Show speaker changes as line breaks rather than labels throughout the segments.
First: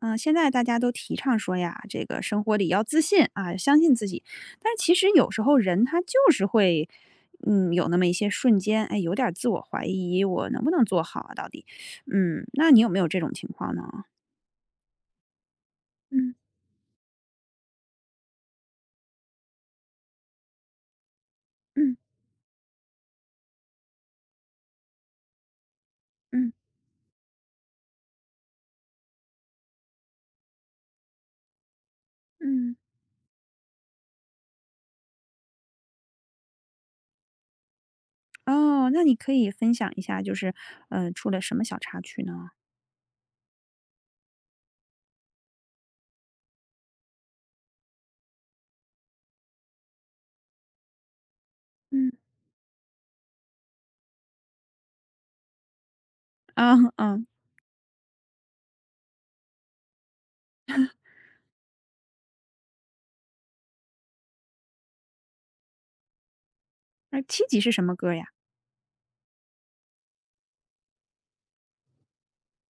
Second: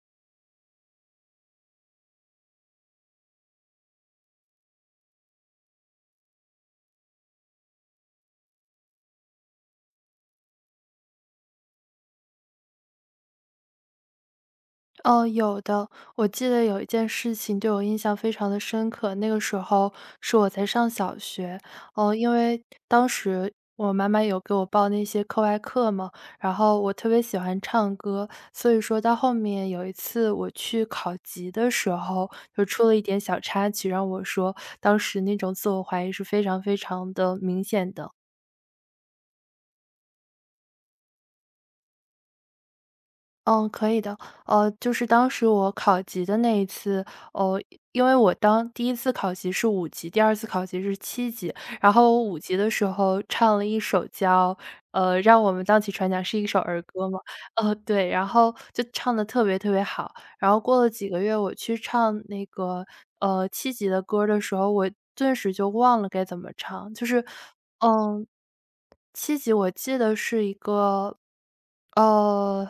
嗯，现在大家都提倡说呀，这个生活里要自信啊，相信自己。但是其实有时候人他就是会，有那么一些瞬间，哎，有点儿自我怀疑，我能不能做好啊？到底，那你有没有这种情况呢？
哦，有的。我
嗯
记得有一件事情对我印象非常的深刻，那个时候是我才上小学。
嗯
哦，因为当时我妈妈有给我报那些课外课嘛，
嗯
然后我特别喜欢唱歌，所以说到后面有一次我去考级的时候，就
嗯，
出了一点小插曲，让我说当时那种自我怀疑是非常非常的明显的。
哦，那你可以分享一下，就是，出了什么小插曲呢？
嗯，可以的。就是当时我考级的那一次，呃，因为我当第一次考级是五级，第二次考级是七级。然
嗯
后我五级的时候唱了一首叫《让我们荡起船桨》，是一首
啊
儿歌嘛。
嗯，
对，然后就唱的特别特别好。然后过了几个月，我去唱那个，七级的歌的时候，我顿时就忘了该怎么唱。就
那
是，
七级是什么歌呀？
嗯七级我记得是一个，呃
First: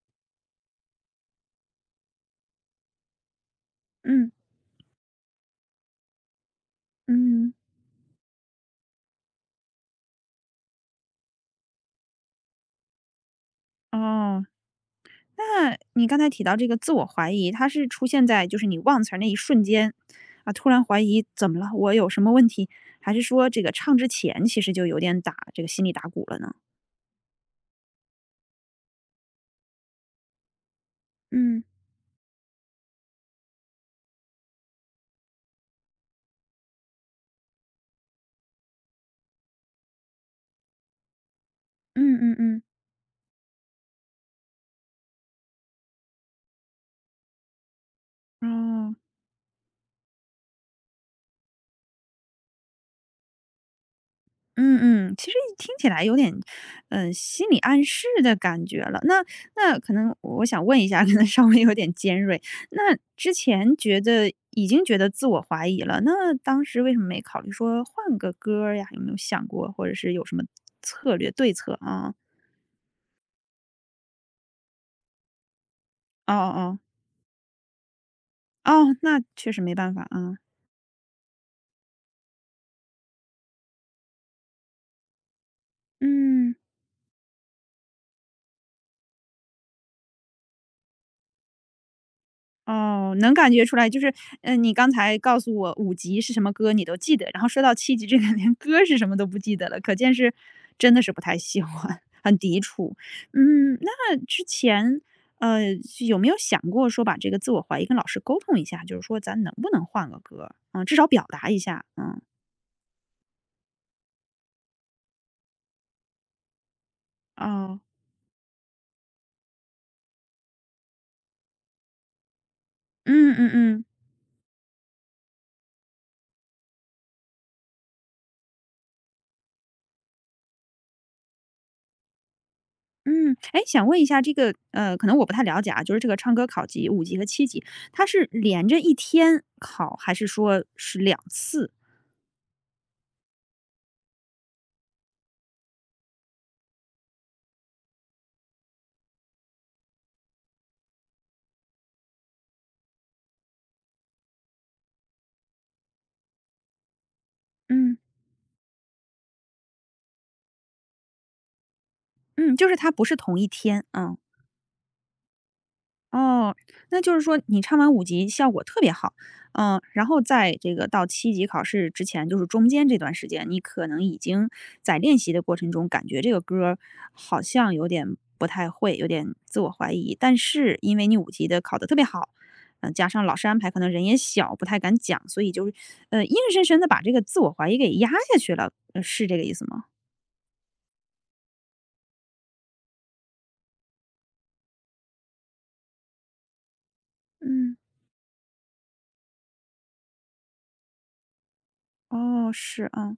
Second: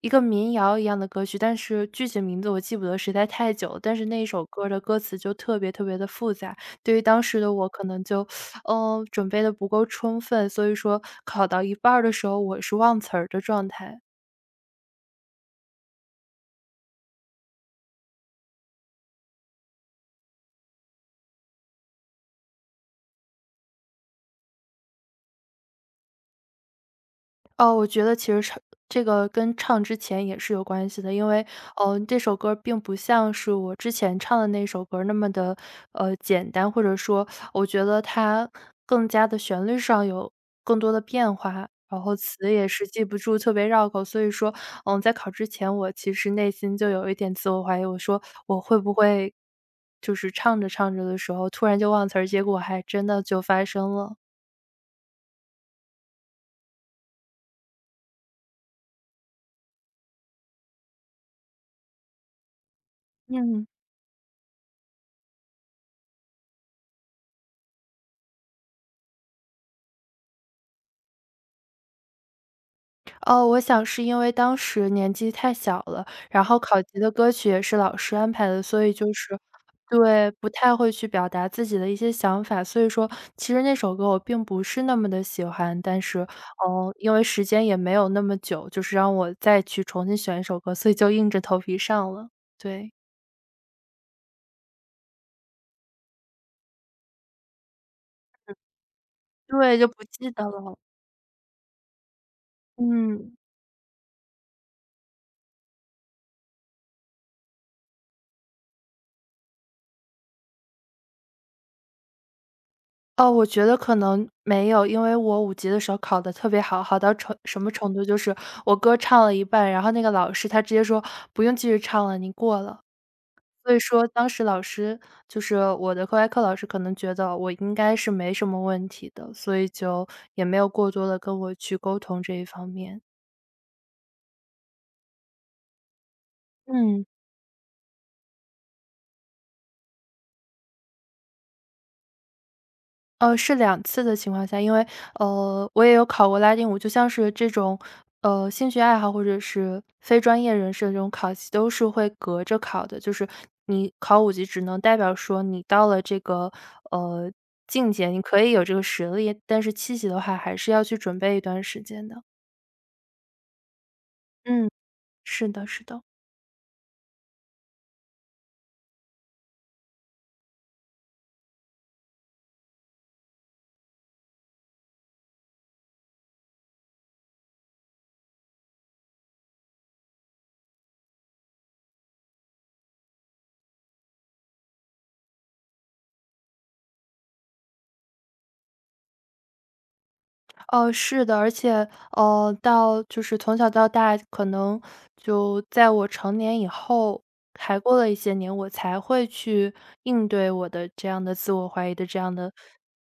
一个民谣一样的歌曲，但是具体名字我记不得，实在太久了。但是那一
嗯
首歌的歌词就特别特别的复杂，对于当时
嗯，
的我可能就，准备的不够充分，所以说考到一半儿的时候，我是忘词儿的状态。
哦。那你刚才提到这个自我怀疑，它是出现在就是你忘词儿那一瞬间，啊，突然怀疑怎么了，我有什么问题？还是说这个唱之前其实就有点打这个心里打鼓了呢？
哦，我觉得其实唱这个跟唱之前也是有关系的，因为，
嗯
这首歌并不像是我之前唱的那首歌那么的，简单，或者说我觉得它更加的旋律上有更多的变化，然
嗯
后
嗯
词
嗯。
也是记不住，特别绕口。所以说，在考之前，我其实内心就有一点自我怀疑，我说我会不
哦。
会就是唱着唱着的时候，突然就忘词儿，结果还真的就发生了。
嗯嗯，其实一听起来有点，心理暗示的感觉了。那可能我想问一下，可能稍微有点尖锐。那之
嗯。
前觉得已经觉得自我怀疑了，那当时为什么没考虑说换个歌儿呀？有没有想过，或者是有什么策略对策啊？
哦，我想是因为当时年纪太小了，
哦
然后
哦
考级的歌曲也是老师安排的，所以
哦，
就
那
是
确实没办法
对，
啊。
不太会去表达自己的一些想法，所以说其实那首歌我并不是那么的喜欢，但是，
嗯。
因为时间也没有那么久，就是让我再去重新选一首歌，所以就硬着头皮上了。对，
哦，能感觉出来，就是，你刚才告诉我五级是什么歌你都记得，然后说到七级这个 连歌是什么都不记得
对，
了，
就
可
不
见
记
是
得了，
真的是不太喜欢，很抵触。
嗯。
那之前，呃，有没有想过说把这个自我怀疑跟老师沟通一下，就是说咱能不能换个歌至少表达一下，嗯。
哦，我觉得可能没有，因为我五级的时候考的特别好，好到什么
哦。
程度，就是我歌唱了一半，然后那个老师他直接说：“不用继续唱了，你过了。”
嗯嗯
所以
嗯。
说当时老师就是我的课外课老师可能觉得我应该是没什么问题的，所以就也没有过多的跟我去沟通这一方面。
嗯，哎，想问一下这个，可能我不太了解啊，就是这个唱歌考级五
嗯。
级和七级，它是连着一天考，还是说是两次？
是2次的情况下，因为，我也有考过拉丁舞，就像是这种，兴趣爱好或者是非专业人士的这种考级都是会隔着考的。就是你考五级只能代表说你到了这个，呃，境
嗯
界，你可以有这个实力，但是七级的话还是要去准备一段时间的。
嗯，就是它不是同一天，嗯。
嗯，是的是的。
哦，那就是说你唱完五级效果特别好，然后在这个到七级考试之前，就是中间这段时间，你可能已经在练习的过程中，感觉这个歌儿好像有点不太会，有点自我怀疑。但是因为你五级的考得特别好，加上老师安排，可能人也小，不太敢讲，所以就是，硬生生的把这个自我怀疑给压下去了，是这个意思吗？
哦，是的，而且，就是从小到大，可能就在我成年以后，
嗯。
还过了一些年，我才会去应对我的这样的自我怀疑的这样
哦，
的
是，啊。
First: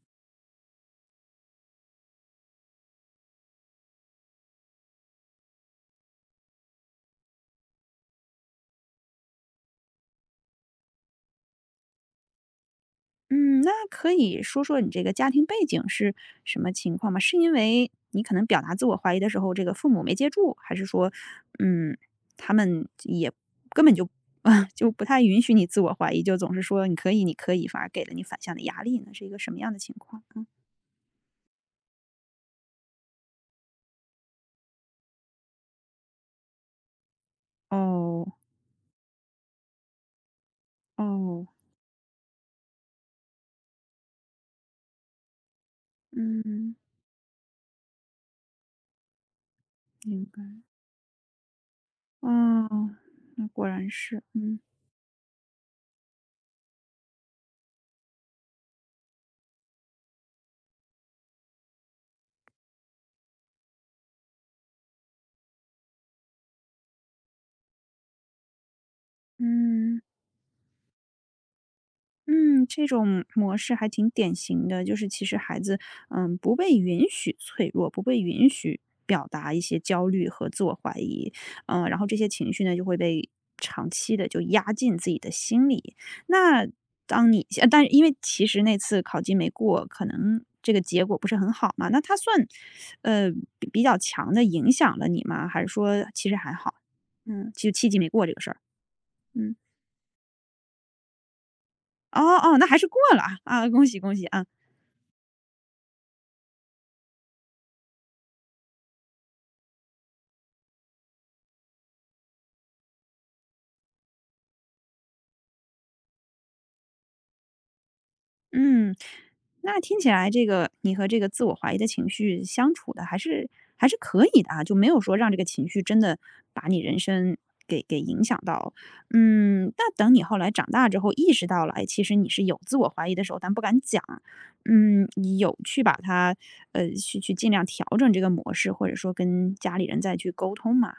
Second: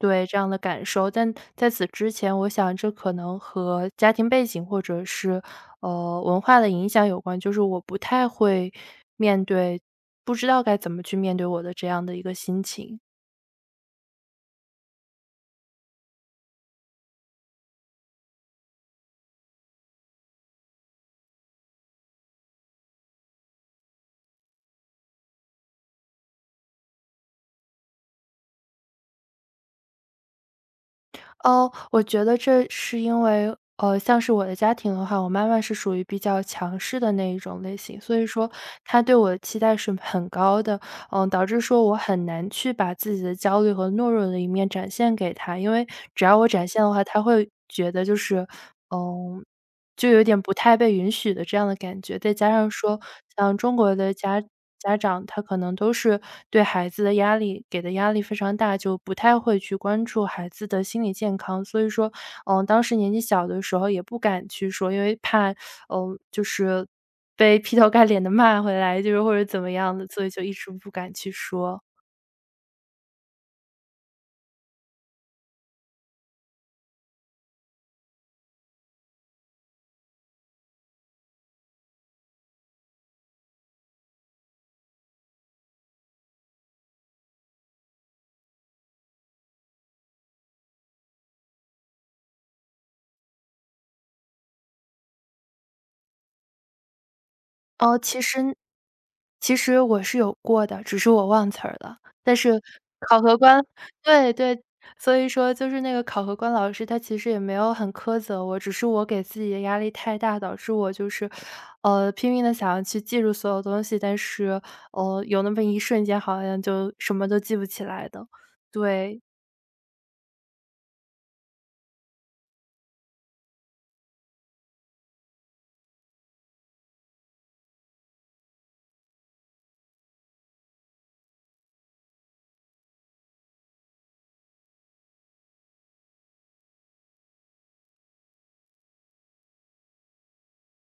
对，这样的感受。但在此之前，我想这可能和家庭背景或者是，文化的影响有关，就是我不太会面对，不知道该怎么去面对我的这样的一个心情。
嗯，那可以说说你这个家庭背景是什么情况吗？是因为你可能表达自我怀疑的时候，这个父母没接住，还是说，嗯，他们也根本就 啊，就不太允许你自我怀疑，就总是说你可以，你可以，反而给了你反向的压力呢？是一个什么样的情况？嗯，
哦，我觉得这是因为，像是我的家庭的话，我妈妈是属于比较强势的那一种类型，所
哦，
以说她对我的期待是很高的，
哦，
导致说我很难去把自己的焦虑和懦弱的一面展现给她，因为只要我展
嗯，
现的话，她会觉得就是，嗯就有
明
点
白，
不太被允许的这样的感觉。再加
哦，
上说，
那
像
果
中
然
国的
是，嗯
家长，他可能都是对孩子的压力给的压力非常大，就不太会去关注孩子的心理健康。所以说，当时年纪小的时候也不敢去说，因为怕，就是被劈头盖脸的骂回来，就是或者怎么样
嗯。
的，所以就一直不敢去说。
嗯，这种模式还挺典型的，就是其实孩子，不被允许脆弱，不被允许表达一些焦虑和自我怀疑，然后这些情绪呢就会被长期的就压进自己的心里。那当你，但是因为其实那次考级没过，可能这个结果不是很好嘛，那它算，呃，比较强的影响了你吗？还是说其实还好？就七级
哦，
没过这个事儿，嗯。
其实我是有过的，只是我忘词儿了。
哦
但
哦，
是
那还是过了
考核
啊！
官
啊，恭喜恭喜
对
啊！
对，所以说就是那个考核官老师，他其实也没有很苛责我，只是我给自己的压力太大，导致我就是，拼命的想要去记住所有东西，但是有那么一瞬间好像就什么都记不起来的。
嗯，
对，
那听起来这个你和这个自我怀疑的情绪相处的还是可以的啊，就没有说让这个情绪真的把你人生给影响到。那等你后来长大之后意识到了，哎，其实你是有自我怀疑的时候，但不敢讲。你有去把它，去尽量调整这个模式，或者说跟家里人再去沟通嘛。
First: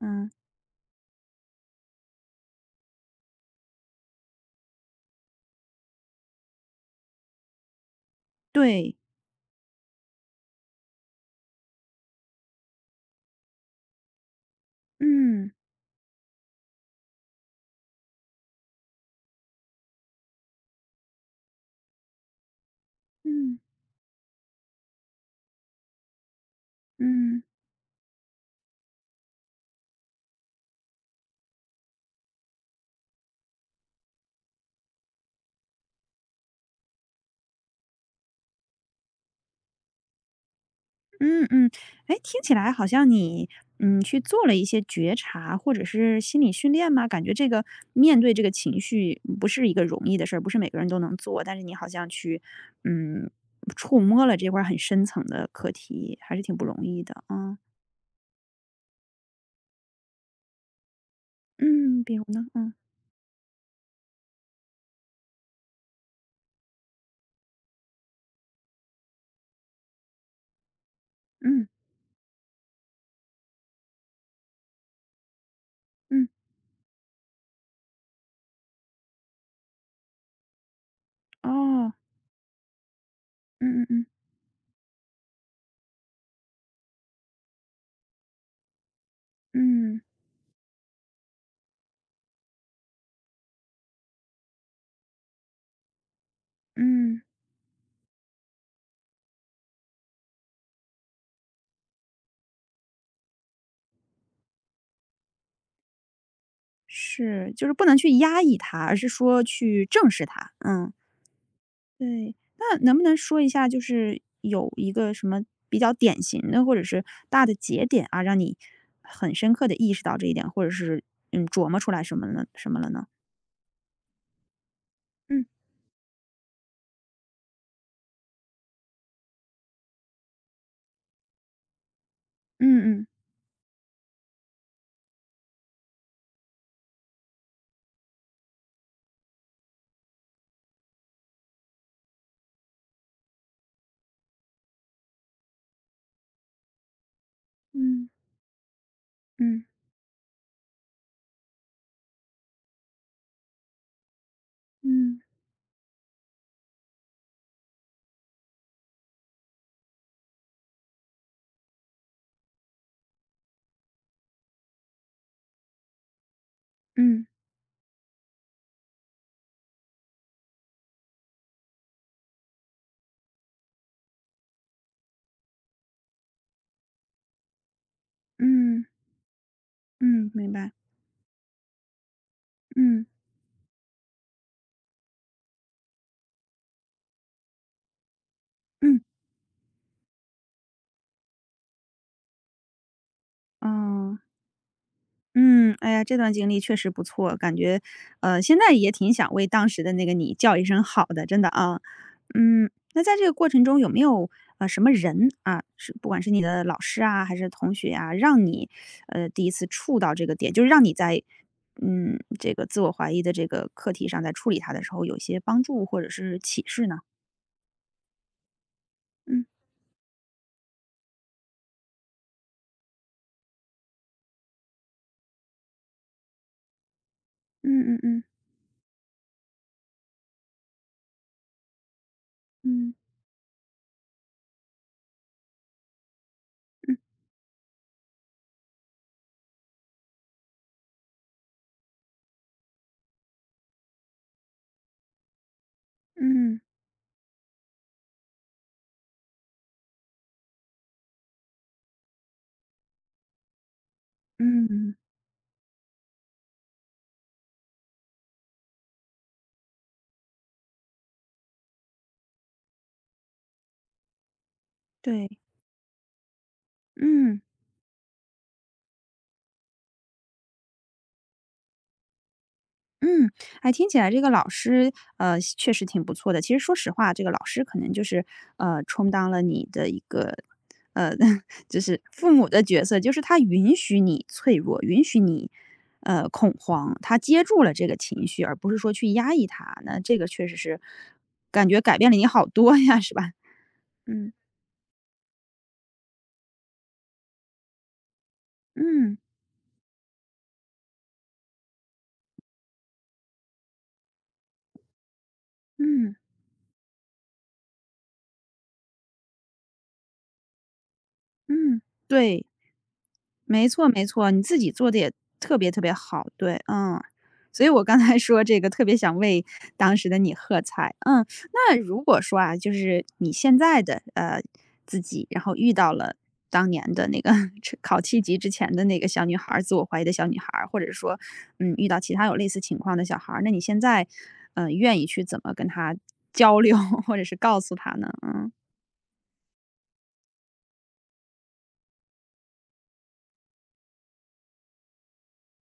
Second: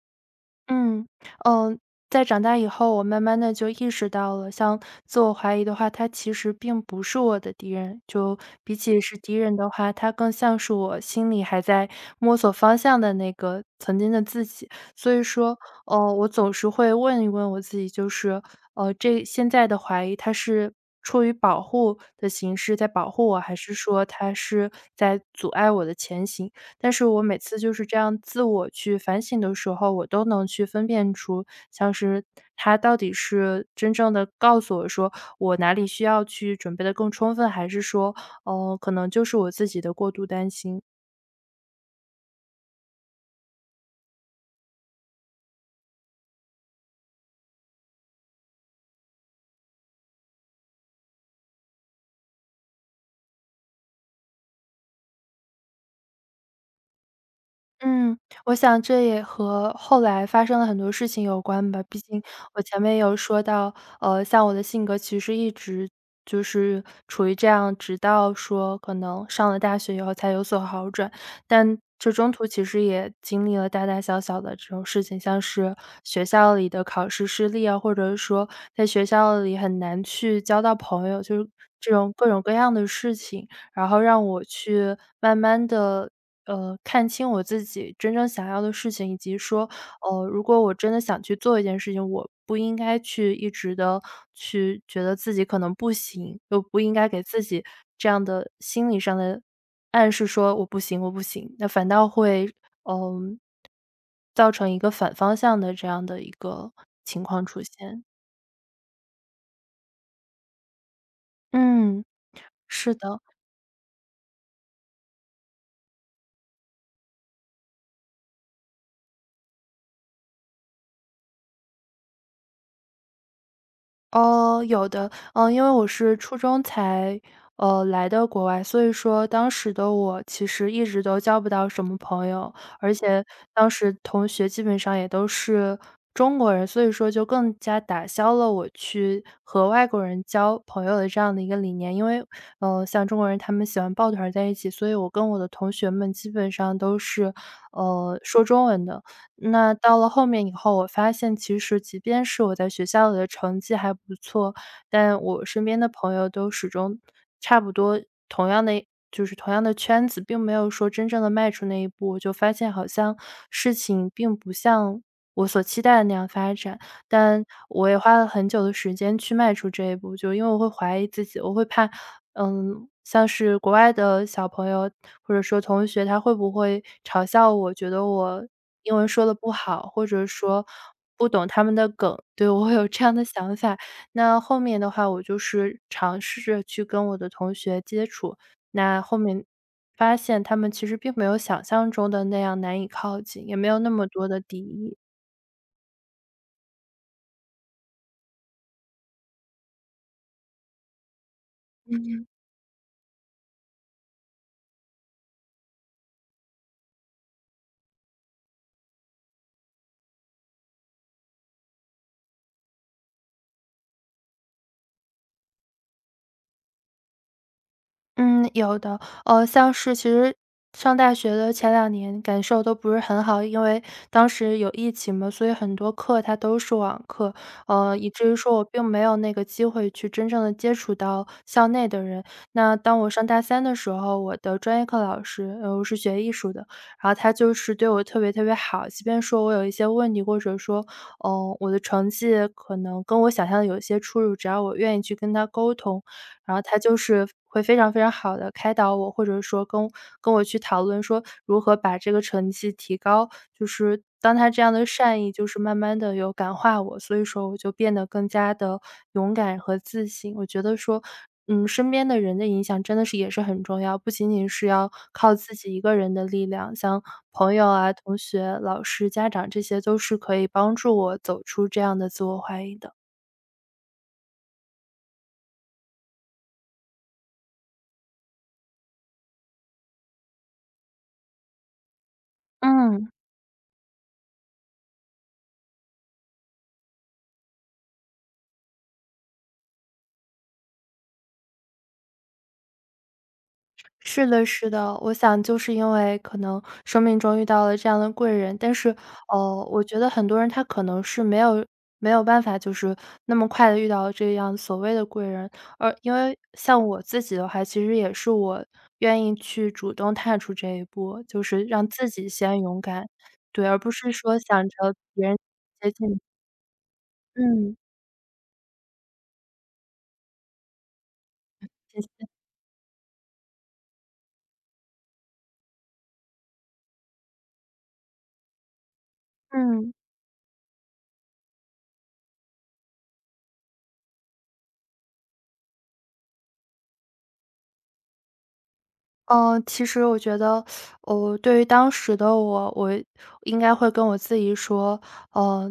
嗯，
嗯，嗯，在长大以后，我慢慢的就意识到了，像自我怀疑的话，它其实并不是我的敌人。就比
对，
起是敌人的话，它更像是我心里还在摸索方向的那个曾经的自己。所以
嗯
说，我总是会问一问我自己，就是，这现在的怀疑它是出于保护的形式在保护我，还
嗯
是说它是在阻碍我的前行？但是我每
嗯。
次就是这样自我去反省的时候，我都能去分辨出，像是他到底是真正的告诉我说我哪里需要去准备的更充分，还是说，可能就是我自己的过度担心。
嗯嗯，哎，听起来好像你去做了一些觉察或者是心理训练吗？感觉这个面对这个情绪不是一个容易的事儿，不是每个人都能做，但是你好像去嗯触摸了这块儿很深层的课题，还是挺不容易的啊。
嗯，我想这也和后来发生了很多事情有关吧。毕
嗯，比
竟
如呢？
我
嗯
前面有说到，像我的性格其实一直就是处于这样，直到说可能上了大学以后才有所好转。
嗯
但这中途其实也经历了大大小小的这种事情，像是学
嗯，
校里的考试失利啊，或者说在学校里很难去交到朋友，就是这
哦，
种各种各样的事情。
嗯嗯
然后
嗯
让我去慢慢的，看清我自己真正想要的事情，以及说，
嗯
如果我真的想去做一件事情，我不应该去一直的去觉得自己可能不行，又不应该
嗯
给自己这样的心理上的暗示说我不行我不行，那反倒会，嗯，造成一个反方向的这样的一个情况
是，
出
就是不能
现。
去压抑它，而是说去正视它。嗯。
嗯，
对，那
是
能不能
的。
说一下，就是有一个什么比较典型的，或者是大的节点啊，让你很深刻的意识到这一点，或者是，琢磨出来什么了什么了呢？
哦，有的，
嗯，
因为我是初中才，来的国外，所以说当时的我其实一直都交不到什么朋友，
嗯
而
嗯，
且当时同学基本上也都是中国人，所以说就更加打消了我去和外国人交朋友的这样的一个理念。因为，像中国人他们喜欢抱团儿在一起，所以我跟我的同学们基本上都是，
嗯
说中文的。
嗯
那到了后面以后，我发现其实即便是我在学校里的成绩还不错，
嗯
但我身边的朋友都始终差不多同样的就是同样的圈子，并没有说真正的迈出那一步。我就发现好像事情并不像我所期待的那样发展。
嗯
但我也花了很久的时间去迈出这一步，就因为我会怀疑自己，我会怕，像是国外的小朋友或者说同学，他会不会嘲笑我，觉得我
嗯
英文说的不好，或者
嗯，明
说
白，
不懂他们的梗，对，我会有这
嗯
样的想法。那后面的话，我就是尝试着去跟我的同学接触，
嗯，
那后面发现他们其实并没有想象中的那样难以靠近，也没有那么
哦。
多的敌意。
嗯，哎呀，这段经历确实不错，感觉，现在也挺想为当时的那个你叫一声好的，真的啊。那在这个过程中有没有什么人啊，是不管是你的老师啊还是同学啊，让你第一次触到这个点，就是让你在这个自我怀疑的这个课题上，在处理它的时候有一些帮助或者是启示呢？
嗯，有的，
嗯
像是其实上大学的前两年感受都不是很好，因为当时有疫情嘛，所以很多课它都是网课，
嗯嗯
以
嗯
至于说我并没有那个机会去真正的接触到校内的人。那当我上大三的时候，我的专业课老师，我是学艺术的，
嗯
然后他就是对我特别特别好，即便说我有一些问题，或者说，我的成绩可能跟我想象的有一些出入，只要我愿意去跟他沟通，然
嗯
后他就是会非常非常好的开导我，或者说跟我去讨论说如何把这个成绩提高，就是当他这
嗯
样的
嗯，
善意就是慢慢的有感化我，所以说我就变得更加的勇敢和自信。我觉得说，嗯，身边的人的影响真的是也是很重要，不仅仅是要
对，
靠自己一个人的力量，像
嗯。
朋友啊、同学、老师、家长这些都是可以帮助我走出这样的自我怀疑的。
嗯，哎，听起来这个老师，确实挺不错的。其实说实话，这个老师可能就是，充当了你的一个，呃，就是父母的角色，
嗯。
就是他允许你脆弱，允许你，恐慌，他接住了这个情绪，而不是说去压抑他。那这个确实是，感觉改变了你好多呀，是吧？
是
嗯
的，是的，我想就是因为可能生命中遇到了这样的贵人，但是，
嗯
我觉得很多人他可能是没有办法，就是那么快的遇到这样所谓的贵人，而因
嗯
为像我自己的话，其实也是我愿意去主动踏出这一步，就是
嗯，
让自己
对。
先勇敢。对，
没
而
错
不
没
是
错，
说
你自
想
己做
着
的也
别人
特别特
接
别
近。
好，对，嗯。所以
嗯，
我刚才说这个特别想为当时的你喝彩，嗯。那
谢
如
谢，
果说啊，就是你现在的，自己，然后遇到了当年的那个 吃考七级之前的那个小女孩儿，自我
嗯。
怀疑的小女孩儿，或者说，遇到其他有类似情况的小孩儿，那你现在愿意去怎么跟她交流，或者是告诉她呢？嗯，
嗯，其实我觉得，对于当时的我，我应该会跟我自己说，呃，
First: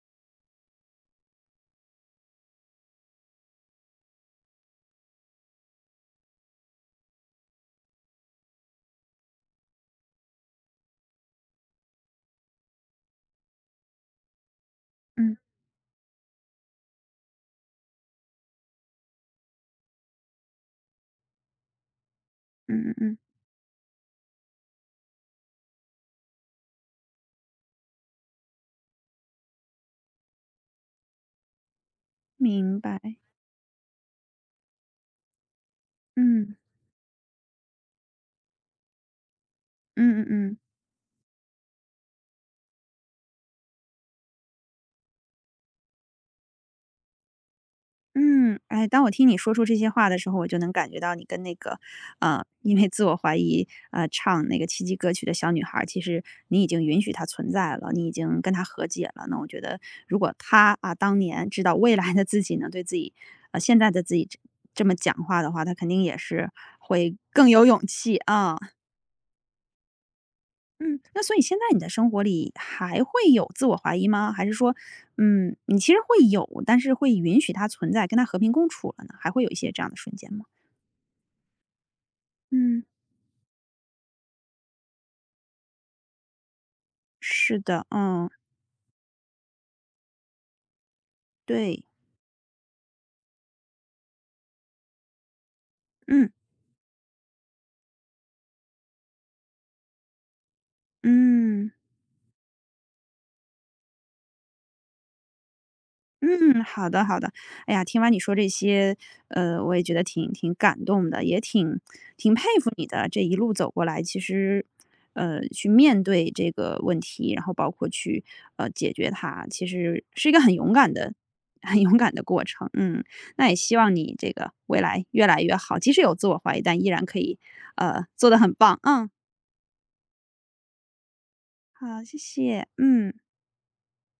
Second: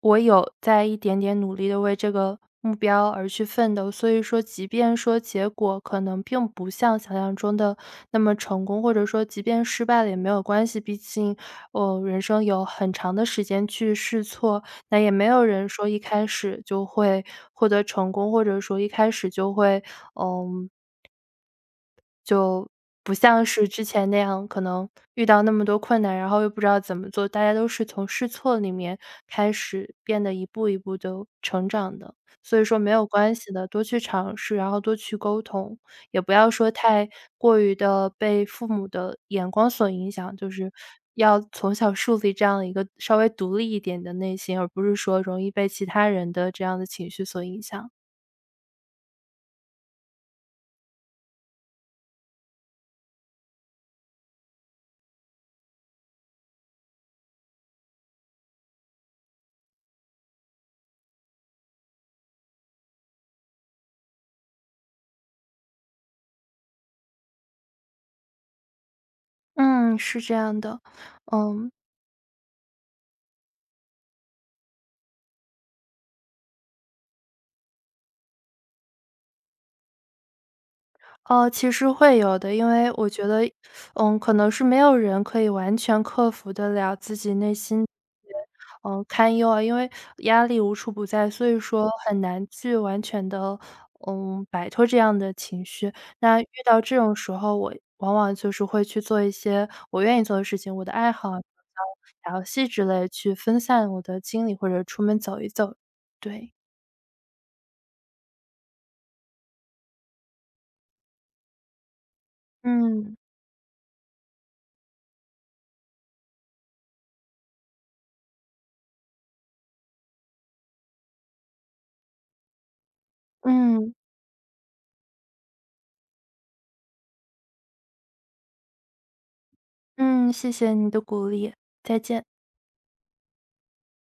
我有在一点点努力的为这个目标而去奋斗，所以说，即便说结果可能并不像想象中的那么成功，或者说即便失败了也没有关系，毕竟我，人生有很长的时间去试错，那也没
嗯，
有人说一开始就会获得成功，或者说一开始就会，嗯、
嗯嗯嗯，
不
嗯
像是之前那样，可能遇到那么多困难，然后又不知道怎么做，大家都是从试错里面开始变得一步一步的成长的。所以
明
说没
白，
有关系的，多去尝试，然后多去沟通，也不要
嗯，
说太过于的被父母的眼光所影
嗯嗯
响，就
嗯。
是要从小树立这样的一个稍微独立一点的内心，而不是说容易被其他人的这样的情绪所影响。
嗯，哎，当我听你说出这些话的时候，我就能感觉到你跟那个，因为自我怀疑，唱那个七迹歌曲的小女孩儿，其实你已经允许她存在了，你已经跟她和解了。那我觉得，如果她啊，当年知道未来的自己能对自己，现在的自己这么讲话的话，她肯定也是会更有勇气啊。
嗯，是这样的，
嗯，那所以现在
嗯。
你的生活里还会有自我怀疑吗？还是说，你其实会有，但是会允许它存在，跟它和平共处了呢？还会有一些这样的瞬间吗？
哦，其实会有的，因
嗯，
为我觉得，嗯，可能是没有人可以完全克服得了自己内
是
心的
的，
一
嗯，
些，嗯，堪忧啊，因为压力无处不在，所以
对，
说很难去完全的，嗯，摆脱这样的情绪。
嗯
那遇到这种时候，我往往就是会去做一些我愿意做的事情，我的爱好啊比如
嗯。
像打游戏之类，去分散我的精力，或者出门走一走。对，
嗯，好的好的。哎呀，听完你说这些，我也觉得挺感动的，也挺佩服你的。
嗯
这一路走过来，其实，去面对这个问题，然后包括去解决它，其实是一个很勇敢的、很勇敢的过程。嗯，那也希
嗯
望你这个未来越来越好，即使有自我怀疑，但依然可以做的很棒。嗯，
嗯，谢谢你的鼓励，再
好，谢
见。
谢。嗯。